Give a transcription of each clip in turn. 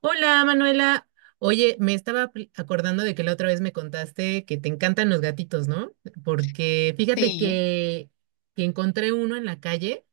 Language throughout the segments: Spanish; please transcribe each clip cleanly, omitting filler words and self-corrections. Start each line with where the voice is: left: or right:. right: Hola Manuela, oye, me estaba acordando de que la otra vez me contaste que te encantan los gatitos, ¿no? Porque
left: Sí,
right: que encontré uno en la calle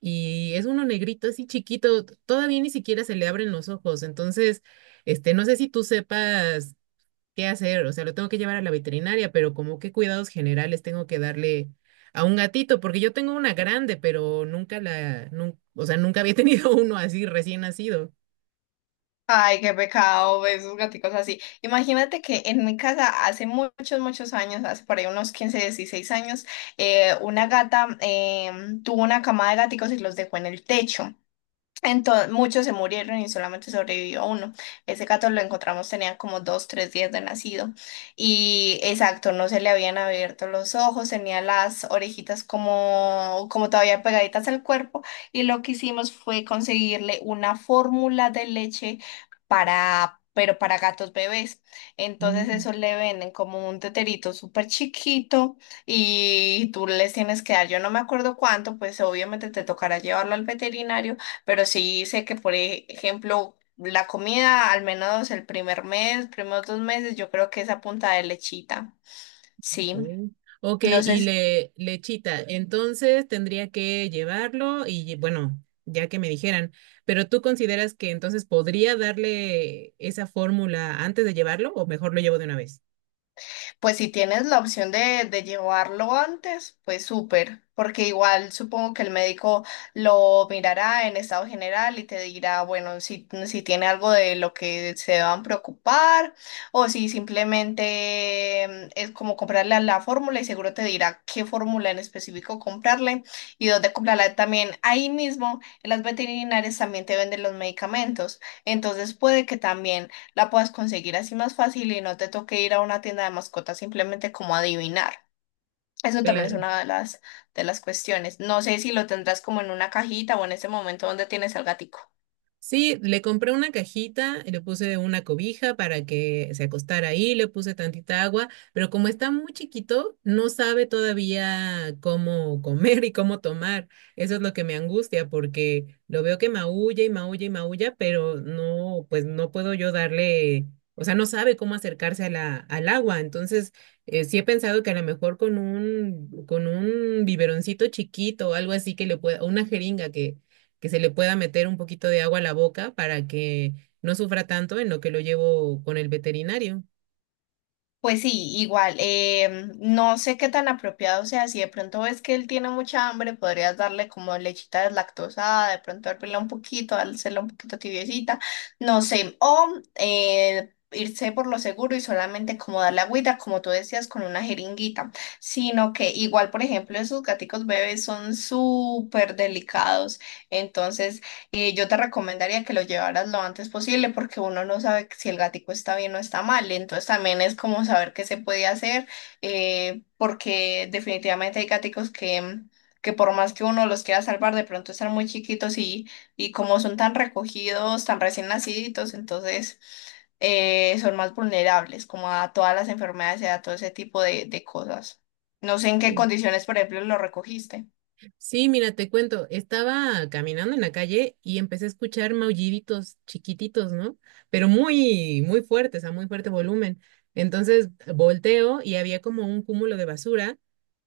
right: y es uno negrito, así chiquito, todavía ni siquiera se le abren los ojos, no sé si tú sepas qué hacer, o sea, lo tengo que llevar a la veterinaria, pero como qué cuidados generales tengo que darle a un gatito, porque yo tengo una grande, pero nunca la, nun- o sea, nunca había tenido uno así recién nacido.
left: ay, qué pecado ver esos gaticos así. Imagínate que en mi casa hace muchos, muchos años, hace por ahí unos 15, 16 años, una gata tuvo una camada de gaticos y los dejó en el techo. Entonces, muchos se murieron y solamente sobrevivió uno. Ese gato lo encontramos, tenía como 2, 3 días de nacido. Y exacto, no se le habían abierto los ojos, tenía las orejitas como, como todavía pegaditas al cuerpo. Y lo que hicimos fue conseguirle una fórmula de leche para, pero para gatos bebés. Entonces, eso le venden como un teterito súper chiquito y tú les tienes que dar, yo no me acuerdo cuánto, pues obviamente te tocará llevarlo al veterinario, pero sí sé que, por ejemplo, la comida, al menos el primer mes, primeros dos meses, yo creo que es a punta de lechita. Sí.
right: Mm. Ok,
left: No
right: y
left: sé.
right: le lechita. Entonces tendría que llevarlo y bueno, ya que me dijeran, pero ¿tú consideras que entonces podría darle esa fórmula antes de llevarlo o mejor lo llevo de una vez?
left: Pues si tienes la opción de llevarlo antes, pues súper, porque igual supongo que el médico lo mirará en estado general y te dirá, bueno, si, si tiene algo de lo que se deban preocupar o si simplemente es como comprarle a la fórmula y seguro te dirá qué fórmula en específico comprarle y dónde comprarla también. Ahí mismo, en las veterinarias también te venden los medicamentos, entonces puede que también la puedas conseguir así más fácil y no te toque ir a una tienda de mascotas simplemente como adivinar. Eso también es
right: Claro.
left: una de las cuestiones. No sé si lo tendrás como en una cajita o en ese momento donde tienes al gatico.
right: Sí, le compré una cajita, le puse una cobija para que se acostara ahí, le puse tantita agua, pero como está muy chiquito, no sabe todavía cómo comer y cómo tomar. Eso es lo que me angustia porque lo veo que maulla y maulla y maulla, pero no, pues no puedo yo darle, o sea, no sabe cómo acercarse a al agua. Entonces, sí he pensado que a lo mejor con un biberoncito chiquito o algo así que le pueda, o una jeringa que se le pueda meter un poquito de agua a la boca para que no sufra tanto en lo que lo llevo con el veterinario.
left: Pues sí, igual, no sé qué tan apropiado sea, si de pronto ves que él tiene mucha hambre, podrías darle como lechita deslactosada, de pronto hervirla un poquito, dársela un poquito tibiecita, no sé, o irse por lo seguro y solamente como darle agüita, como tú decías, con una jeringuita, sino que igual, por ejemplo, esos gaticos bebés son súper delicados, entonces yo te recomendaría que lo llevaras lo antes posible porque uno no sabe si el gatico está bien o está mal. Entonces también es como saber qué se puede hacer, porque definitivamente hay gaticos que, que por más que uno los quiera salvar, de pronto están muy chiquitos y como son tan recogidos, tan recién naciditos, entonces son más vulnerables como a todas las enfermedades y a todo ese tipo de cosas. No sé en qué
right: Sí.
left: condiciones, por ejemplo, lo recogiste.
right: Sí, mira, te cuento, estaba caminando en la calle y empecé a escuchar maulliditos chiquititos, ¿no? Pero muy, muy fuertes, a muy fuerte volumen. Entonces volteo y había como un cúmulo de basura.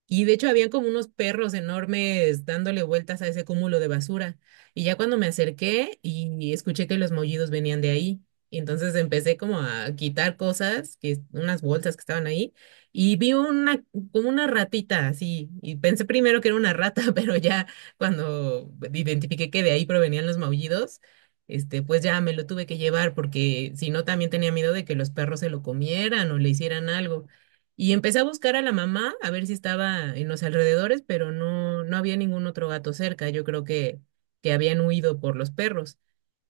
right: Y de hecho habían como unos perros enormes dándole vueltas a ese cúmulo de basura. Y ya cuando me acerqué y escuché que los maullidos venían de ahí. Y entonces empecé como a quitar cosas, que unas bolsas que estaban ahí, y vi una como una ratita así, y pensé primero que era una rata, pero ya cuando identifiqué que de ahí provenían los maullidos, pues ya me lo tuve que llevar porque si no también tenía miedo de que los perros se lo comieran o le hicieran algo. Y empecé a buscar a la mamá, a ver si estaba en los alrededores, pero no, no había ningún otro gato cerca. Yo creo que habían huido por los perros.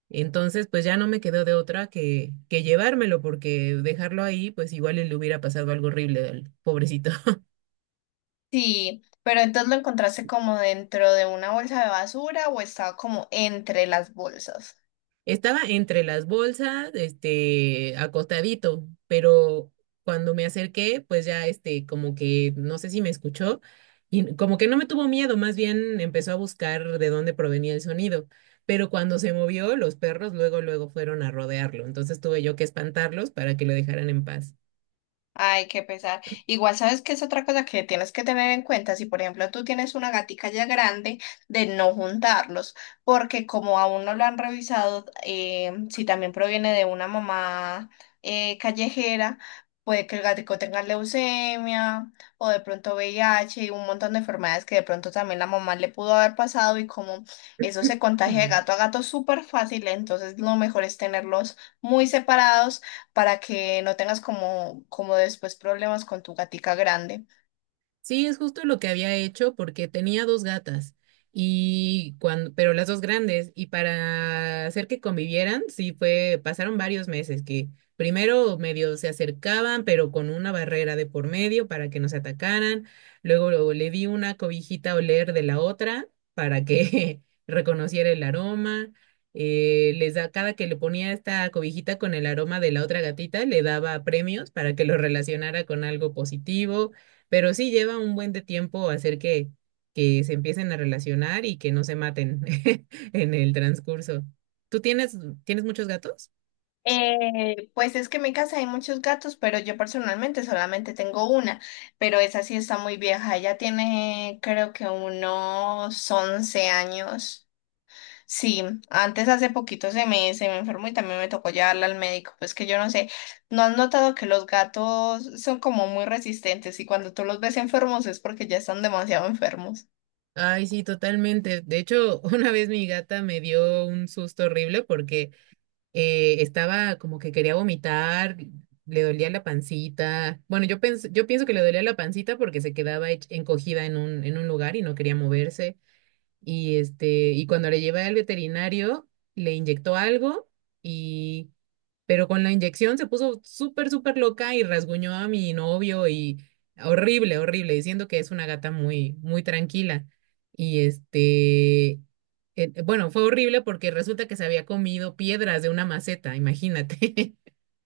right: Entonces, pues ya no me quedó de otra que llevármelo, porque dejarlo ahí, pues igual y le hubiera pasado algo horrible al pobrecito.
left: Sí, pero entonces lo encontraste como dentro de una bolsa de basura o estaba como entre las bolsas.
right: Estaba entre las bolsas, acostadito, pero cuando me acerqué, pues ya, como que no sé si me escuchó y como que no me tuvo miedo, más bien empezó a buscar de dónde provenía el sonido. Pero cuando se movió, los perros luego, luego fueron a rodearlo, entonces tuve yo que espantarlos para que lo dejaran en paz.
left: Ay, qué pesar. Igual sabes que es otra cosa que tienes que tener en cuenta. Si, por ejemplo, tú tienes una gatica ya grande, de no juntarlos, porque como aún no lo han revisado, si también proviene de una mamá callejera, puede que el gatico tenga leucemia o de pronto VIH y un montón de enfermedades que de pronto también la mamá le pudo haber pasado y como eso se contagia de gato a gato súper fácil, entonces lo mejor es tenerlos muy separados para que no tengas como, como después problemas con tu gatica grande.
right: Sí, es justo lo que había hecho porque tenía dos gatas y cuando, pero las dos grandes y para hacer que convivieran, sí fue, pasaron varios meses que primero medio se acercaban, pero con una barrera de por medio para que no se atacaran. Luego, luego le di una cobijita a oler de la otra para que reconociera el aroma. Les da, cada que le ponía esta cobijita con el aroma de la otra gatita, le daba premios para que lo relacionara con algo positivo, pero sí lleva un buen de tiempo hacer que se empiecen a relacionar y que no se maten en el transcurso. ¿Tú tienes, ¿Tienes muchos gatos?
left: Pues es que en mi casa hay muchos gatos, pero yo personalmente solamente tengo una, pero esa sí está muy vieja, ella tiene creo que unos 11 años. Sí, antes hace poquito se me enfermó y también me tocó llevarla al médico, pues que yo no sé, ¿no has notado que los gatos son como muy resistentes y cuando tú los ves enfermos es porque ya están demasiado enfermos?
right: Ay, sí, totalmente. De hecho, una vez mi gata me dio un susto horrible porque estaba como que quería vomitar, le dolía la pancita. Bueno, yo pienso que le dolía la pancita porque se quedaba encogida en un lugar y no quería moverse. Y, y cuando le llevé al veterinario, le inyectó algo y, pero con la inyección se puso súper, súper loca y rasguñó a mi novio y horrible, horrible, diciendo que es una gata muy, muy tranquila. Y este, bueno, fue horrible porque resulta que se había comido piedras de una maceta, imagínate.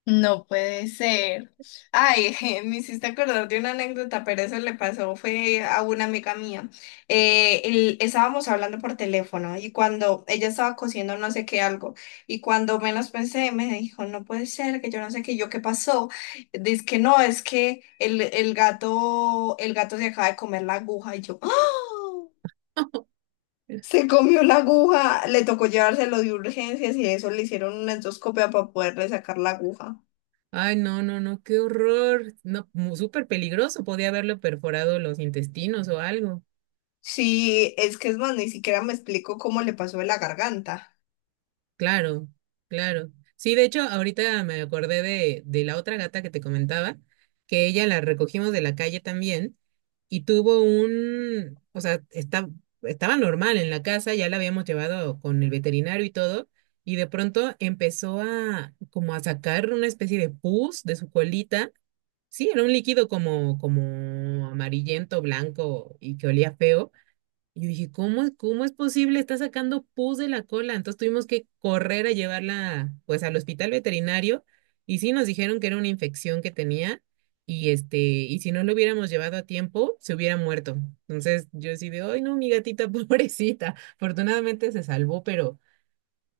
left: No puede ser. Ay, me hiciste acordar de una anécdota, pero eso le pasó, fue a una amiga mía. Estábamos hablando por teléfono y cuando ella estaba cosiendo no sé qué algo, y cuando menos pensé, me dijo, no puede ser, que yo no sé qué, y yo qué pasó. Dice que no, es que el gato, el gato se acaba de comer la aguja y yo, ¡ah! Se comió la aguja, le tocó llevárselo de urgencias y eso le hicieron una endoscopia para poderle sacar la aguja.
right: Ay, no, no, no, qué horror. No, súper peligroso, podía haberle perforado los intestinos o algo.
left: Sí, es que es más, ni siquiera me explico cómo le pasó de la garganta.
right: Claro, claro. Sí, de hecho, ahorita me acordé de la otra gata que te comentaba, que ella la recogimos de la calle también y tuvo un, estaba normal en la casa, ya la habíamos llevado con el veterinario y todo, y de pronto empezó a como a sacar una especie de pus de su colita. Sí, era un líquido como amarillento, blanco y que olía feo. Y yo dije, ¿cómo, cómo es posible? Está sacando pus de la cola. Entonces tuvimos que correr a llevarla, pues, al hospital veterinario. Y sí, nos dijeron que era una infección que tenía. Y y si no lo hubiéramos llevado a tiempo, se hubiera muerto. Entonces yo sí de, ay, no, mi gatita, pobrecita. Afortunadamente se salvó,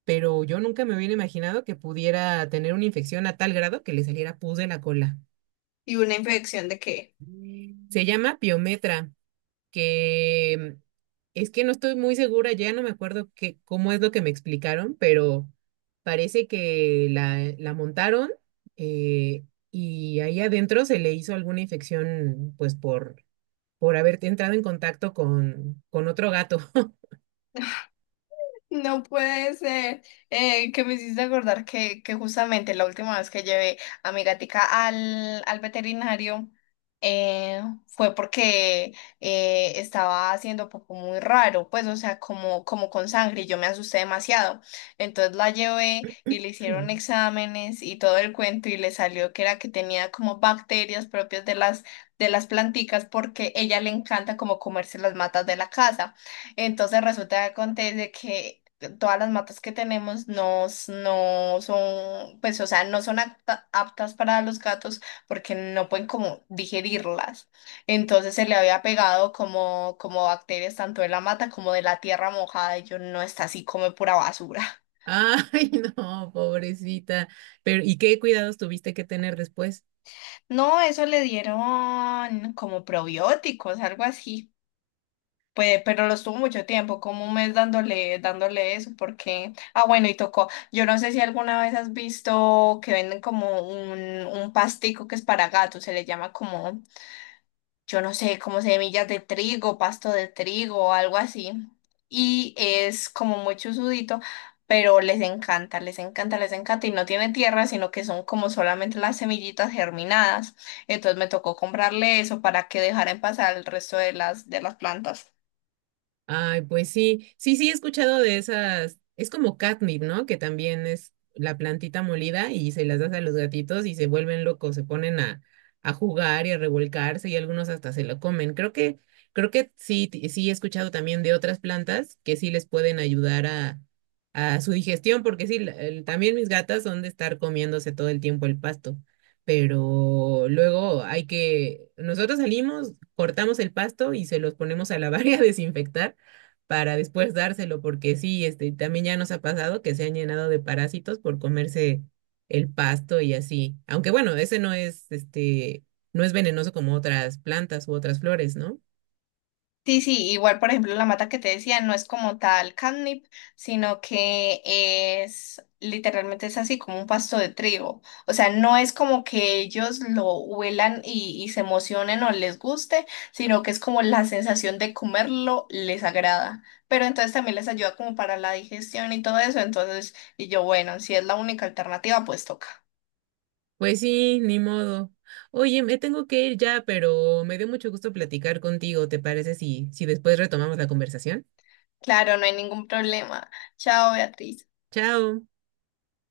right: pero yo nunca me hubiera imaginado que pudiera tener una infección a tal grado que le saliera pus de la cola.
left: ¿Y una infección de qué?
right: Se llama piometra, que es que no estoy muy segura, ya no me acuerdo cómo es lo que me explicaron, pero parece que la montaron, eh, y ahí adentro se le hizo alguna infección, por haber entrado en contacto con otro gato.
left: No puede ser, que me hiciste acordar que justamente la última vez que llevé a mi gatica al, al veterinario, eh, fue porque estaba haciendo poco muy raro, pues o sea, como, como con sangre y yo me asusté demasiado. Entonces la llevé y le hicieron exámenes y todo el cuento y le salió que era que tenía como bacterias propias de las planticas porque ella le encanta como comerse las matas de la casa. Entonces resulta que acontece que todas las matas que tenemos no, s- no son, pues, o sea, no son apta- aptas para los gatos porque no pueden como digerirlas. Entonces se le había pegado como, como bacterias tanto de la mata como de la tierra mojada y yo no está así, come pura basura.
right: Ay, no, pobrecita. Pero, ¿y qué cuidados tuviste que tener después?
left: No, eso le dieron como probióticos, algo así. Pues, pero lo estuvo mucho tiempo, como un mes dándole, dándole eso, porque, ah, bueno, y tocó. Yo no sé si alguna vez has visto que venden como un pastico que es para gatos, se le llama como, yo no sé, como semillas de trigo, pasto de trigo o algo así. Y es como muy chusudito, pero les encanta, les encanta, les encanta. Y no tiene tierra, sino que son como solamente las semillitas germinadas. Entonces me tocó comprarle eso para que dejaran pasar el resto de las plantas.
right: Ay, pues sí, sí, sí, he escuchado de esas, es como catnip, ¿no? Que también es la plantita molida y se las das a los gatitos y se vuelven locos, se ponen a jugar y a revolcarse y algunos hasta se lo comen. Creo que sí, sí he escuchado también de otras plantas que sí les pueden ayudar a su digestión, porque sí, también mis gatas son de estar comiéndose todo el tiempo el pasto, pero luego nosotros salimos, cortamos el pasto y se los ponemos a lavar y a desinfectar para después dárselo, porque sí, también ya nos ha pasado que se han llenado de parásitos por comerse el pasto y así. Aunque bueno, ese no es, este, no es venenoso como otras plantas u otras flores, ¿no?
left: Sí, sí, igual por ejemplo la mata que te decía no es como tal catnip, sino que es literalmente es así como un pasto de trigo. O sea, no es como que ellos lo huelan y se emocionen o les guste, sino que es como la sensación de comerlo les agrada. Pero entonces también les ayuda como para la digestión y todo eso. Entonces, y yo, bueno, si es la única alternativa, pues toca.
right: Pues sí, ni modo. Oye, me tengo que ir ya, pero me dio mucho gusto platicar contigo. ¿Te parece si después retomamos la conversación?
left: Claro, no hay ningún problema. Chao, Beatriz.
right: Chao.